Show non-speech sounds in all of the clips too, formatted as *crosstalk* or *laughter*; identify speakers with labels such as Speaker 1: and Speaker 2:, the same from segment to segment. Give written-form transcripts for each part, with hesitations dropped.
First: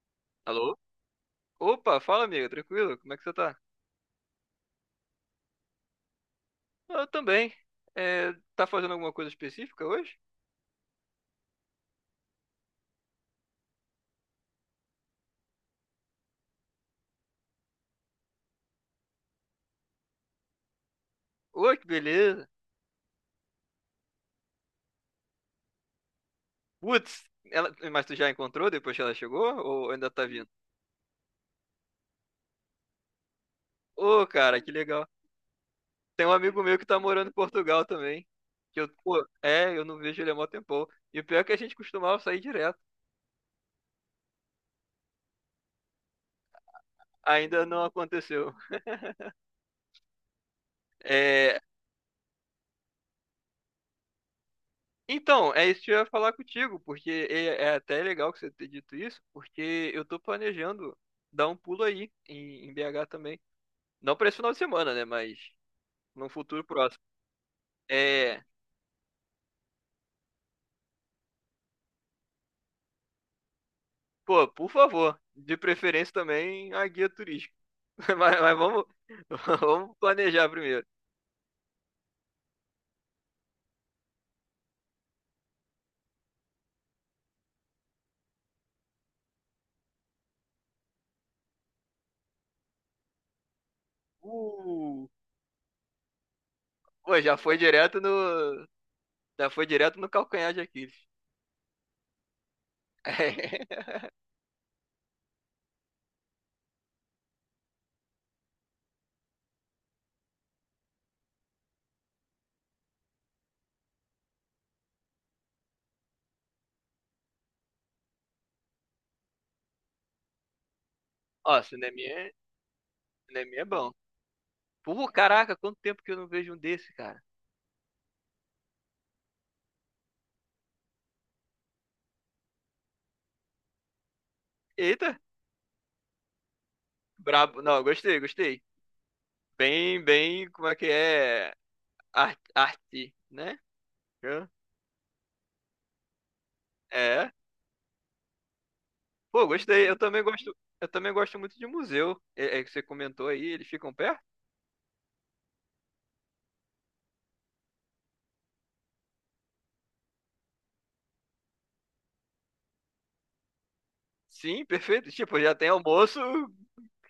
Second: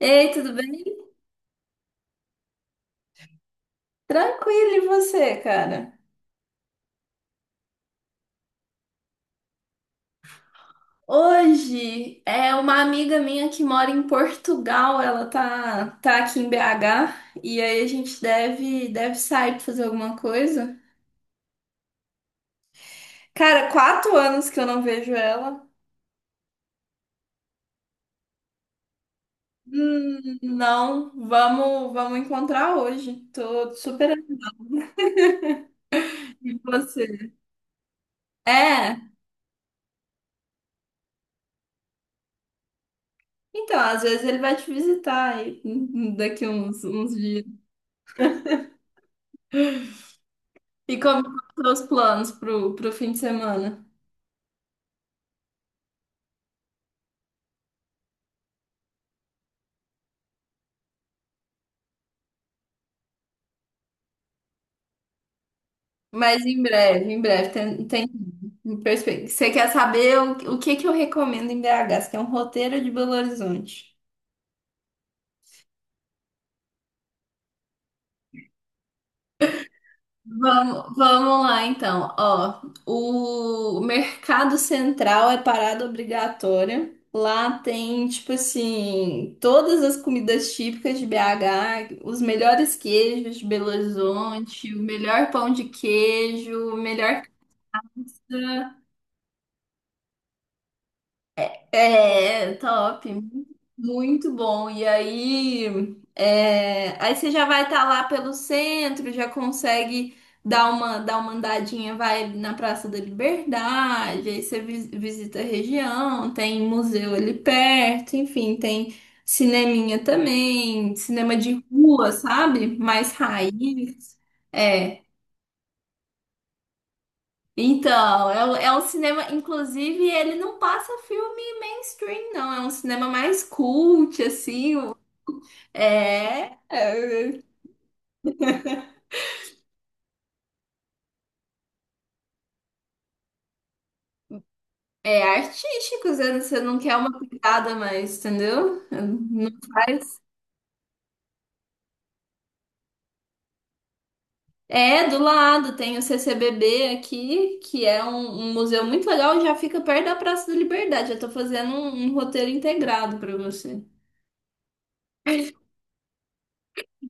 Speaker 1: Ei, tudo
Speaker 2: Alô?
Speaker 1: bem?
Speaker 2: Opa, fala amiga, tranquilo? Como é que você tá?
Speaker 1: Tranquilo, e você, cara?
Speaker 2: Ah, eu também. É, tá fazendo alguma coisa específica hoje?
Speaker 1: Hoje é uma amiga minha que mora em Portugal, ela tá aqui em BH e aí a gente deve sair pra fazer alguma coisa.
Speaker 2: Oi, que beleza.
Speaker 1: Cara, 4 anos que eu não vejo ela.
Speaker 2: Putz, ela... mas tu já encontrou depois que ela chegou? Ou ainda tá vindo?
Speaker 1: Não, vamos encontrar hoje. Tô super
Speaker 2: Ô,
Speaker 1: animada
Speaker 2: cara, que legal. Tem um
Speaker 1: com
Speaker 2: amigo meu que tá morando
Speaker 1: você.
Speaker 2: em Portugal também. Que eu,
Speaker 1: É,
Speaker 2: pô, é, eu não vejo ele há mó tempão. E o pior é que a gente costumava sair direto.
Speaker 1: então, às vezes ele vai te visitar aí, daqui uns dias.
Speaker 2: Ainda não aconteceu.
Speaker 1: E como
Speaker 2: É,
Speaker 1: estão os planos pro fim de semana?
Speaker 2: então, é isso que eu ia falar contigo, porque é, é até legal que você ter dito isso, porque eu tô planejando dar um pulo aí em BH também. Não para esse final de semana, né? Mas num
Speaker 1: Mas
Speaker 2: futuro próximo.
Speaker 1: em breve, tem, tem
Speaker 2: É,
Speaker 1: em perspe- Você quer saber o que que eu recomendo em BH? Você tem um roteiro de Belo Horizonte.
Speaker 2: pô, por favor, de preferência também a guia turística. *laughs* Mas vamos, *laughs* vamos planejar primeiro.
Speaker 1: Vamos lá então. Ó, o Mercado Central é parada obrigatória. Lá tem, tipo assim, todas as comidas típicas de BH, os melhores queijos de Belo Horizonte, o
Speaker 2: Uh,
Speaker 1: melhor pão de queijo, o
Speaker 2: pô,
Speaker 1: melhor.
Speaker 2: já foi direto no, já foi direto no calcanhar de Aquiles.
Speaker 1: É, top.
Speaker 2: *laughs*
Speaker 1: Muito bom. E aí, aí você já vai estar lá pelo centro, já consegue dar uma andadinha, vai ali na Praça da Liberdade, aí você visita a região, tem museu ali perto, enfim, tem cineminha também, cinema de
Speaker 2: Ó,
Speaker 1: rua, sabe? Mais
Speaker 2: cineminha é bom.
Speaker 1: raiz. É.
Speaker 2: Pô, caraca, quanto tempo que eu não vejo um desse, cara.
Speaker 1: Então, é um cinema, inclusive, ele não passa filme mainstream, não. É um cinema mais cult, assim.
Speaker 2: Eita!
Speaker 1: É, é,
Speaker 2: Brabo. Não, gostei, gostei. Bem, bem, como é que é? Ar- Arte, né? Hã?
Speaker 1: é artístico, você não quer uma
Speaker 2: É.
Speaker 1: pegada mais, entendeu?
Speaker 2: Pô,
Speaker 1: Não
Speaker 2: gostei.
Speaker 1: faz.
Speaker 2: Eu também gosto muito de museu. É, é que você comentou aí, eles ficam perto?
Speaker 1: É, do lado tem o CCBB aqui, que é um museu muito legal, e já fica perto da Praça da Liberdade. Eu tô fazendo um roteiro integrado para você.
Speaker 2: Sim, perfeito. Tipo, já
Speaker 1: *laughs*
Speaker 2: tem almoço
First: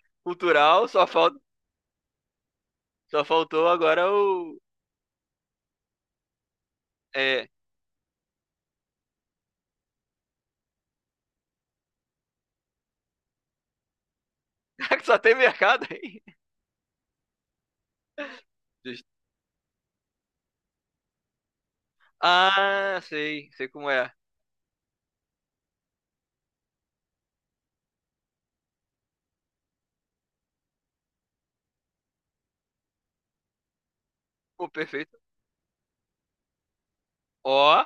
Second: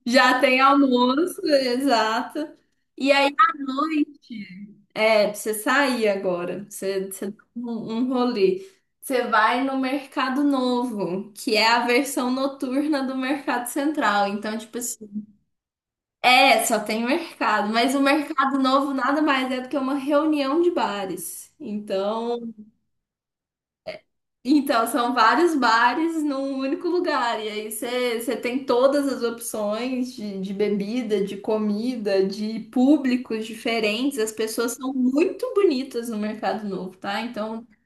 Speaker 1: Já tem
Speaker 2: cultural, só falta,
Speaker 1: almoço, exato. E
Speaker 2: só
Speaker 1: aí, à
Speaker 2: faltou agora
Speaker 1: noite.
Speaker 2: o
Speaker 1: É, pra você sair agora. Pra você dá
Speaker 2: é,
Speaker 1: um rolê. Você vai no Mercado Novo, que é a versão noturna do Mercado Central. Então, tipo
Speaker 2: *laughs*
Speaker 1: assim,
Speaker 2: só tem mercado aí.
Speaker 1: só tem mercado. Mas o Mercado
Speaker 2: *laughs*
Speaker 1: Novo nada mais é do que uma reunião de bares. Então,
Speaker 2: Ah, sei, sei como é.
Speaker 1: então são vários bares num único lugar. E aí você tem todas as opções de bebida, de comida, de públicos diferentes. As
Speaker 2: Pô,
Speaker 1: pessoas são
Speaker 2: perfeito.
Speaker 1: muito bonitas no Mercado Novo, tá? Então.
Speaker 2: Ó,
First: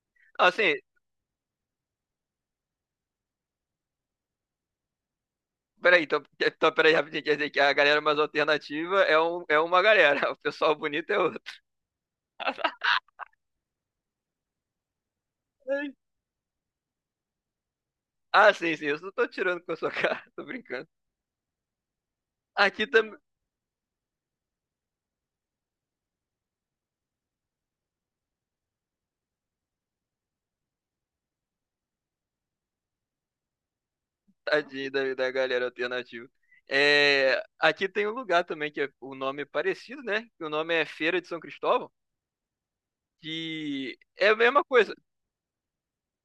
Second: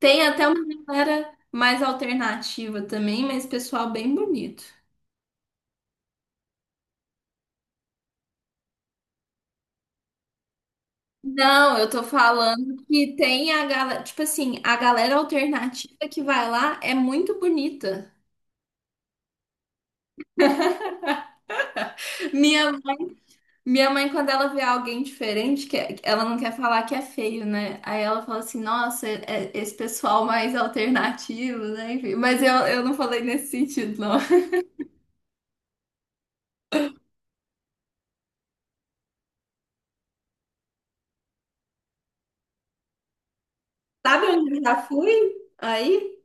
Speaker 1: Tem até uma
Speaker 2: assim,
Speaker 1: galera mais alternativa também, mas pessoal bem bonito.
Speaker 2: peraí, então, então peraí, rapidinho, quer dizer que a galera mais alternativa é, um, é uma galera, *laughs* o pessoal bonito é outro.
Speaker 1: Não, eu tô falando
Speaker 2: *laughs*
Speaker 1: que tem a galera, tipo assim, a galera alternativa que vai lá é muito bonita.
Speaker 2: Ah, sim, sim, eu só tô tirando com a sua *laughs* cara, tô brincando.
Speaker 1: Minha,
Speaker 2: Aqui também,
Speaker 1: minha mãe, quando ela vê alguém diferente, que ela não quer falar que é feio, né? Aí ela fala assim, nossa, é esse pessoal mais alternativo, né? Enfim, mas eu não falei nesse sentido, não. *laughs*
Speaker 2: tadinho da, da galera alternativa. É, aqui tem um lugar também que é, o nome é parecido, né? Que o nome é Feira de São Cristóvão, que
Speaker 1: Sabe
Speaker 2: é a
Speaker 1: onde eu
Speaker 2: mesma
Speaker 1: já
Speaker 2: coisa.
Speaker 1: fui? Aí?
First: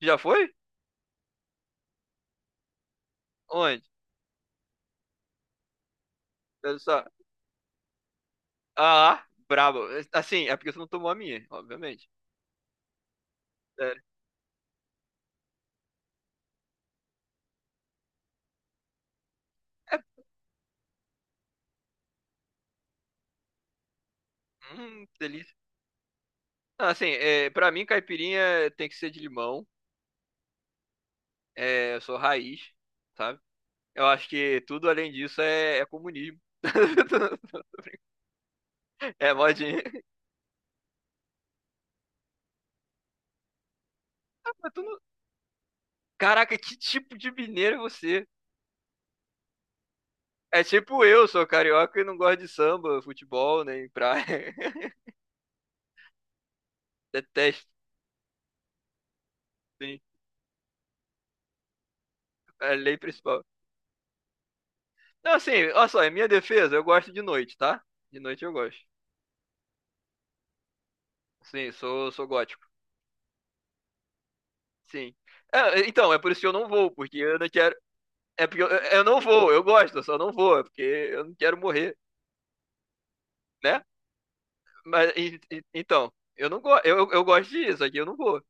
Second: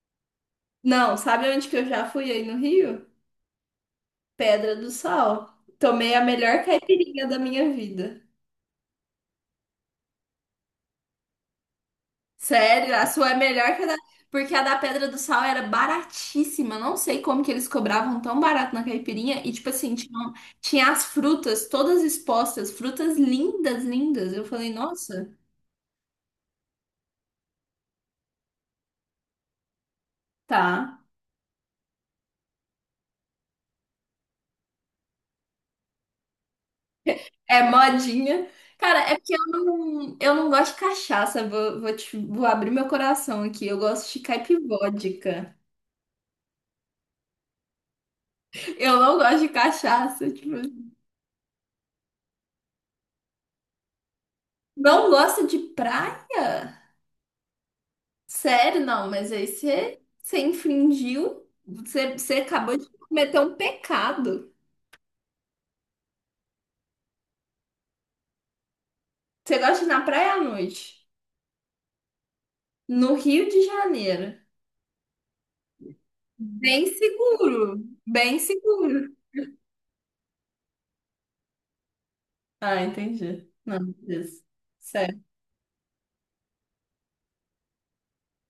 Speaker 2: Já foi?
Speaker 1: Não, sabe onde que eu já fui aí no Rio?
Speaker 2: Onde?
Speaker 1: Pedra do Sal. Tomei a melhor
Speaker 2: Olha só.
Speaker 1: caipirinha da minha vida.
Speaker 2: Ah, brabo. Assim, é porque você não tomou a minha, obviamente.
Speaker 1: Sério, a sua é melhor que a da.
Speaker 2: Sério.
Speaker 1: Porque a da Pedra do Sal era baratíssima. Não sei como que eles cobravam tão barato na caipirinha. E, tipo assim,
Speaker 2: É,
Speaker 1: tinha as frutas todas expostas. Frutas lindas, lindas. Eu falei, nossa,
Speaker 2: delícia. Não, assim, é, pra mim, caipirinha é, tem que ser de limão.
Speaker 1: tá.
Speaker 2: É, eu sou raiz, sabe? Eu acho que tudo além disso é, é comunismo.
Speaker 1: É
Speaker 2: *laughs*
Speaker 1: modinha. Cara, é
Speaker 2: É
Speaker 1: porque eu
Speaker 2: modinha.
Speaker 1: não, eu não gosto de cachaça. Vou abrir meu coração aqui. Eu gosto de
Speaker 2: Ah, mas tu não-
Speaker 1: caipivódica.
Speaker 2: Caraca, que tipo de mineiro é você?
Speaker 1: Eu não gosto de cachaça. Tipo.
Speaker 2: É tipo eu, sou carioca e não gosto de samba, futebol, nem praia. *laughs*
Speaker 1: Não gosta de praia?
Speaker 2: Detesto,
Speaker 1: Sério, não, mas aí
Speaker 2: sim.
Speaker 1: você infringiu, você
Speaker 2: É
Speaker 1: acabou
Speaker 2: a
Speaker 1: de
Speaker 2: lei
Speaker 1: cometer
Speaker 2: principal.
Speaker 1: um pecado.
Speaker 2: Não, assim, olha só, em minha defesa, eu gosto de noite, tá? De noite eu gosto.
Speaker 1: Você gosta de ir na praia à noite,
Speaker 2: Sim, sou, sou gótico.
Speaker 1: no Rio de Janeiro.
Speaker 2: Sim. É, então, é por isso que eu não
Speaker 1: Bem
Speaker 2: vou, porque eu não quero.
Speaker 1: seguro, bem
Speaker 2: É porque eu
Speaker 1: seguro.
Speaker 2: não vou, eu gosto, eu só não vou, é porque eu não quero morrer,
Speaker 1: Ah, entendi.
Speaker 2: né?
Speaker 1: Não, isso.
Speaker 2: Mas
Speaker 1: Sério.
Speaker 2: e- então, eu não gosto, eu gosto disso, aqui eu não vou.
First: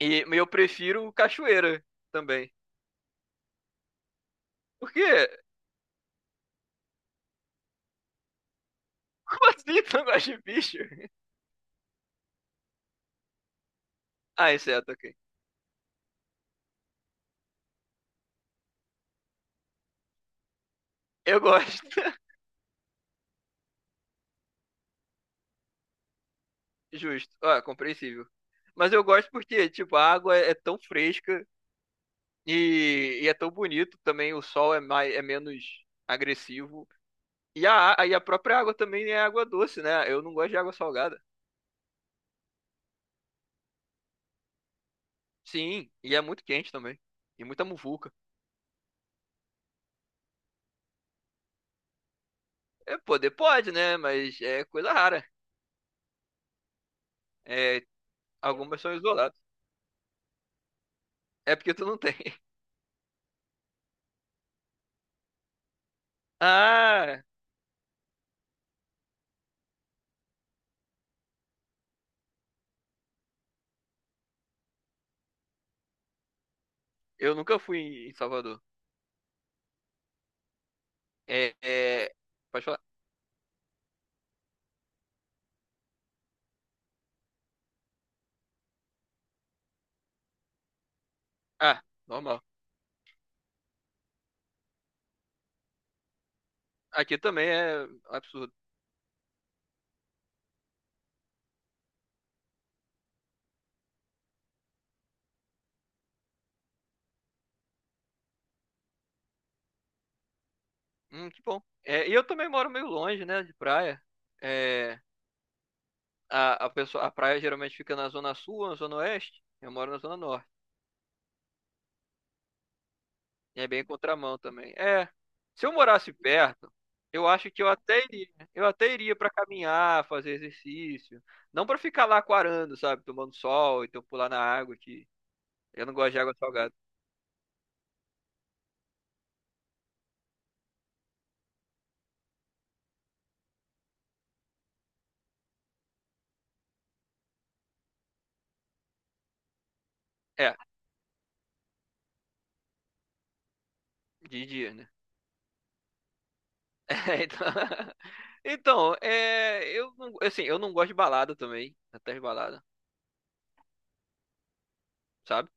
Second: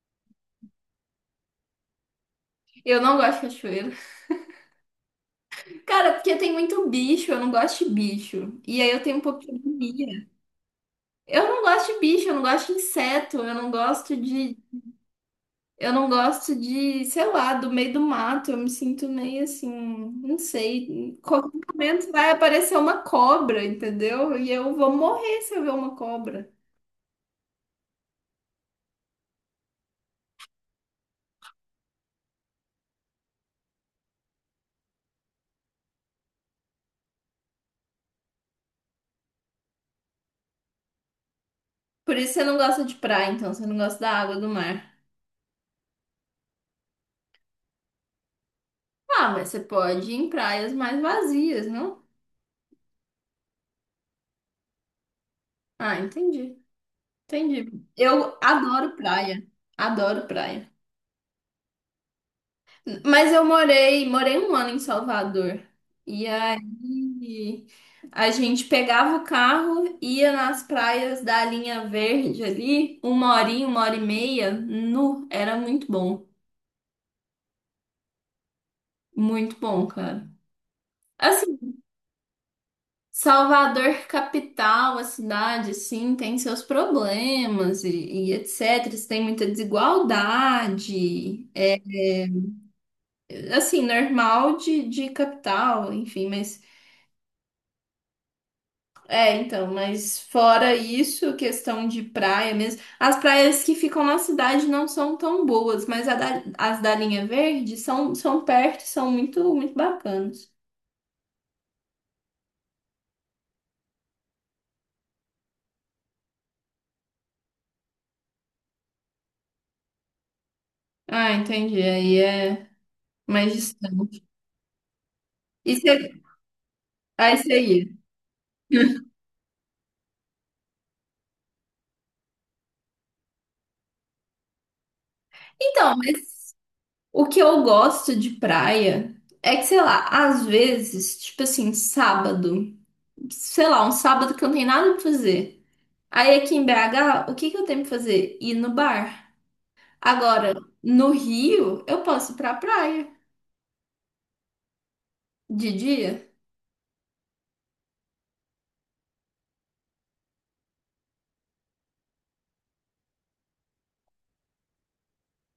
Speaker 2: E eu prefiro cachoeira também.
Speaker 1: Eu não gosto de cachoeiro.
Speaker 2: Por quê? *laughs*
Speaker 1: Cara, porque tem muito bicho, eu não gosto de bicho. E aí eu tenho um pouco
Speaker 2: Como
Speaker 1: de
Speaker 2: assim tu não
Speaker 1: agonia.
Speaker 2: gosta de bicho? *laughs*
Speaker 1: Eu não gosto de bicho, eu não gosto de inseto,
Speaker 2: Ah, exceto, ok.
Speaker 1: Eu não gosto de, sei lá, do meio do mato. Eu me sinto meio assim, não sei. Em
Speaker 2: Eu
Speaker 1: qualquer
Speaker 2: gosto.
Speaker 1: momento
Speaker 2: *laughs*
Speaker 1: vai aparecer uma cobra, entendeu? E eu vou morrer se eu ver uma cobra.
Speaker 2: Justo. Ah, compreensível. Mas eu gosto porque, tipo, a água é tão fresca e é tão bonito também, o sol é mais, é menos agressivo. E a- e a própria água também é água doce, né? Eu não gosto de água salgada.
Speaker 1: Por isso você não gosta de praia, então. Você não gosta da água do mar.
Speaker 2: Sim, e é muito quente também. E muita muvuca.
Speaker 1: Ah, mas você pode ir em praias mais vazias, não?
Speaker 2: É, poder pode, né? Mas é coisa rara.
Speaker 1: Ah, entendi.
Speaker 2: É,
Speaker 1: Entendi. Eu
Speaker 2: algumas são
Speaker 1: adoro
Speaker 2: isoladas.
Speaker 1: praia. Adoro praia.
Speaker 2: É porque tu não tem. *laughs*
Speaker 1: Mas eu morei um ano em Salvador. E
Speaker 2: Ah,
Speaker 1: aí a gente pegava o carro, ia nas praias da Linha Verde ali, uma horinha, uma hora e meia, era muito bom.
Speaker 2: eu nunca fui em Salvador.
Speaker 1: Muito bom, cara.
Speaker 2: É,
Speaker 1: Assim,
Speaker 2: é, pode falar.
Speaker 1: Salvador, capital, a cidade, sim, tem seus problemas e etc. Tem muita desigualdade,
Speaker 2: Ah, normal.
Speaker 1: assim, normal de capital, enfim, mas.
Speaker 2: Aqui também é absurdo.
Speaker 1: É, então, mas fora isso, questão de praia mesmo. As praias que ficam na cidade não são tão boas, mas as da linha verde são perto, e são muito, muito bacanas.
Speaker 2: Que bom. É, e eu também moro meio longe, né, de praia. É, a pessoa, a praia geralmente fica na zona sul, na zona oeste. Eu moro na zona norte.
Speaker 1: Ah, entendi. Aí é mais
Speaker 2: É bem
Speaker 1: distante.
Speaker 2: contramão também. É, se eu
Speaker 1: E você,
Speaker 2: morasse perto, eu
Speaker 1: aí
Speaker 2: acho
Speaker 1: você
Speaker 2: que eu
Speaker 1: ia.
Speaker 2: até iria. Eu até
Speaker 1: *laughs*
Speaker 2: iria pra caminhar, fazer exercício, não pra ficar lá quarando, sabe, tomando sol, então pular na água que eu não
Speaker 1: Então,
Speaker 2: gosto de água
Speaker 1: mas
Speaker 2: salgada.
Speaker 1: o que eu gosto de praia é que, sei lá, às vezes, tipo assim, sábado, sei lá, um sábado que eu não tenho nada pra fazer. Aí aqui em BH, o que que eu tenho pra fazer? Ir no bar. Agora,
Speaker 2: É,
Speaker 1: no Rio, eu posso ir pra praia
Speaker 2: de dia, né?
Speaker 1: de dia.
Speaker 2: *laughs* É, então, *laughs* então, é, eu não, assim, eu não gosto de balada também, até de balada, sabe?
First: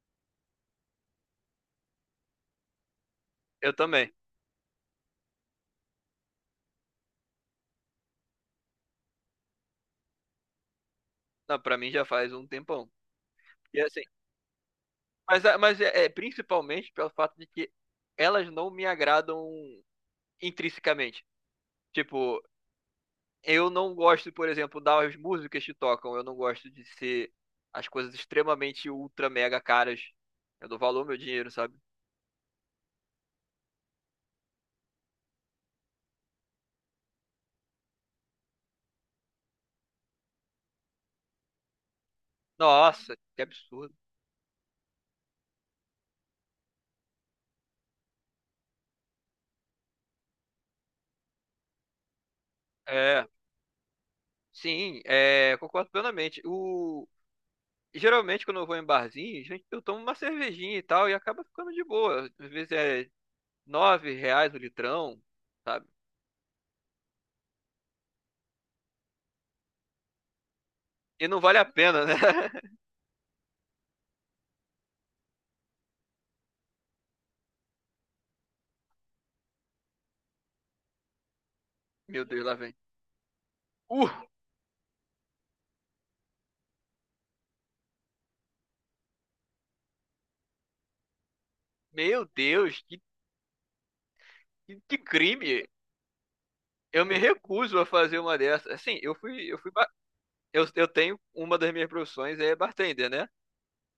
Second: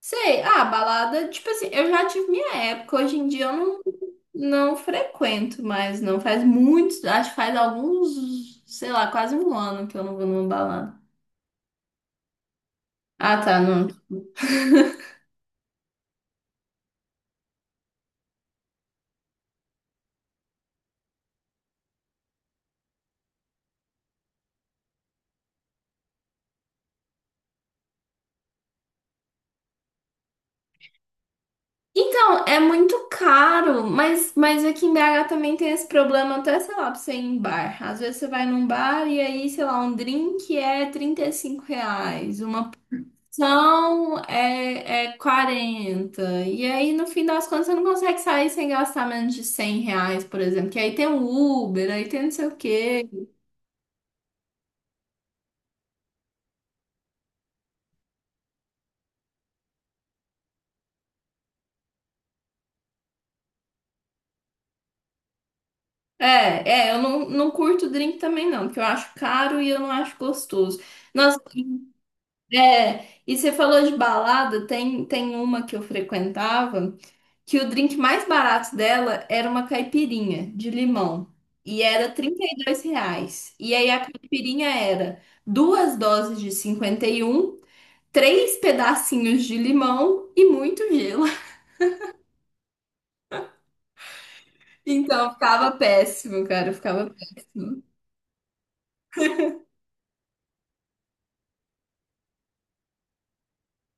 Speaker 1: Sei, ah, balada, tipo assim, eu já tive minha época, hoje em dia eu
Speaker 2: Eu
Speaker 1: não,
Speaker 2: também.
Speaker 1: não frequento mas não faz muitos, acho que faz alguns, sei lá, quase um ano que eu não vou numa balada.
Speaker 2: Não, para mim já faz um tempão.
Speaker 1: Ah, tá,
Speaker 2: E
Speaker 1: não.
Speaker 2: assim,
Speaker 1: *laughs*
Speaker 2: mas a- mas é principalmente pelo fato de que elas não me agradam intrinsecamente. Tipo, eu não gosto, por exemplo, das músicas que tocam. Eu não gosto de ser as coisas extremamente ultra mega caras. Eu dou valor ao meu dinheiro, sabe?
Speaker 1: Então, é muito caro, mas aqui em BH também tem esse problema, até, sei lá, pra você ir em bar. Às vezes você vai num bar e aí, sei lá, um drink é R$ 35, uma.
Speaker 2: Nossa, que absurdo.
Speaker 1: São é 40. E aí, no fim das contas, você não consegue sair sem gastar menos de R$ 100, por exemplo. Que aí tem o Uber, aí tem não sei o quê.
Speaker 2: É, sim, é, concordo plenamente. O, geralmente, quando eu vou em barzinho, gente, eu tomo uma cervejinha e tal, e acaba ficando de boa. Às vezes é 9 reais o litrão, sabe?
Speaker 1: É, eu não curto drink também, não, porque eu acho caro e eu não acho gostoso.
Speaker 2: E
Speaker 1: Nossa,
Speaker 2: não vale a pena, né? *laughs*
Speaker 1: e você falou de balada, tem uma que eu frequentava. Que o drink mais barato dela era uma caipirinha de limão. E era
Speaker 2: Meu
Speaker 1: trinta
Speaker 2: Deus, lá
Speaker 1: e
Speaker 2: vem.
Speaker 1: dois reais. E aí a
Speaker 2: Uh,
Speaker 1: caipirinha era duas doses de 51, três pedacinhos de limão e muito gelo. *laughs*
Speaker 2: meu Deus, que
Speaker 1: Então
Speaker 2: crime!
Speaker 1: ficava péssimo, cara.
Speaker 2: Eu
Speaker 1: Ficava
Speaker 2: me recuso
Speaker 1: péssimo.
Speaker 2: a fazer uma dessas. Assim, eu fui, ba- eu tenho uma das minhas profissões é bartender, né?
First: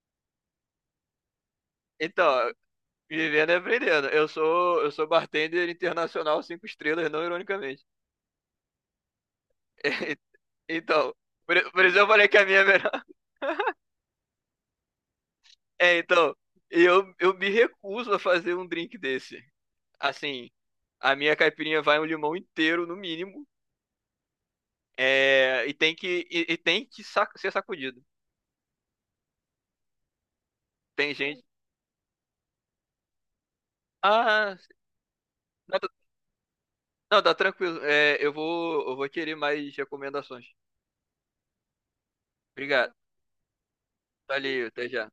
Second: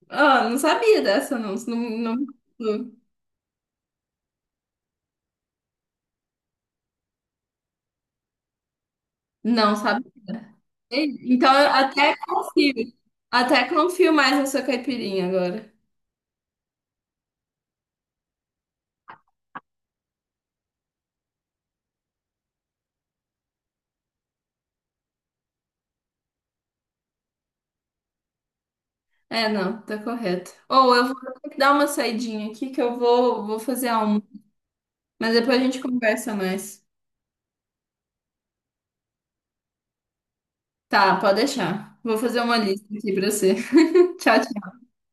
Speaker 1: Ah, não sabia dessa, não. Não,
Speaker 2: Então,
Speaker 1: não,
Speaker 2: vivendo e aprendendo. Eu sou bartender internacional 5 estrelas, não ironicamente.
Speaker 1: não sabia.
Speaker 2: *laughs* Então,
Speaker 1: Então eu
Speaker 2: por isso eu
Speaker 1: até
Speaker 2: falei que a minha é
Speaker 1: confio.
Speaker 2: melhor.
Speaker 1: Até confio mais na sua caipirinha agora.
Speaker 2: É, então, eu me recuso a fazer um drink desse. Assim, a minha caipirinha vai um limão inteiro, no mínimo. É, e tem que sac- ser sacudido.
Speaker 1: É, não, tá correto. Ou eu vou
Speaker 2: Tem gente.
Speaker 1: ter que dar uma saidinha aqui que eu vou fazer a.
Speaker 2: Ah,
Speaker 1: Mas depois a gente conversa mais.
Speaker 2: não, tá tranquilo. É, eu vou querer mais recomendações.
Speaker 1: Tá, pode deixar. Vou fazer uma lista
Speaker 2: Obrigado.
Speaker 1: aqui pra você. *laughs* Tchau,
Speaker 2: Valeu,
Speaker 1: tchau.
Speaker 2: até já.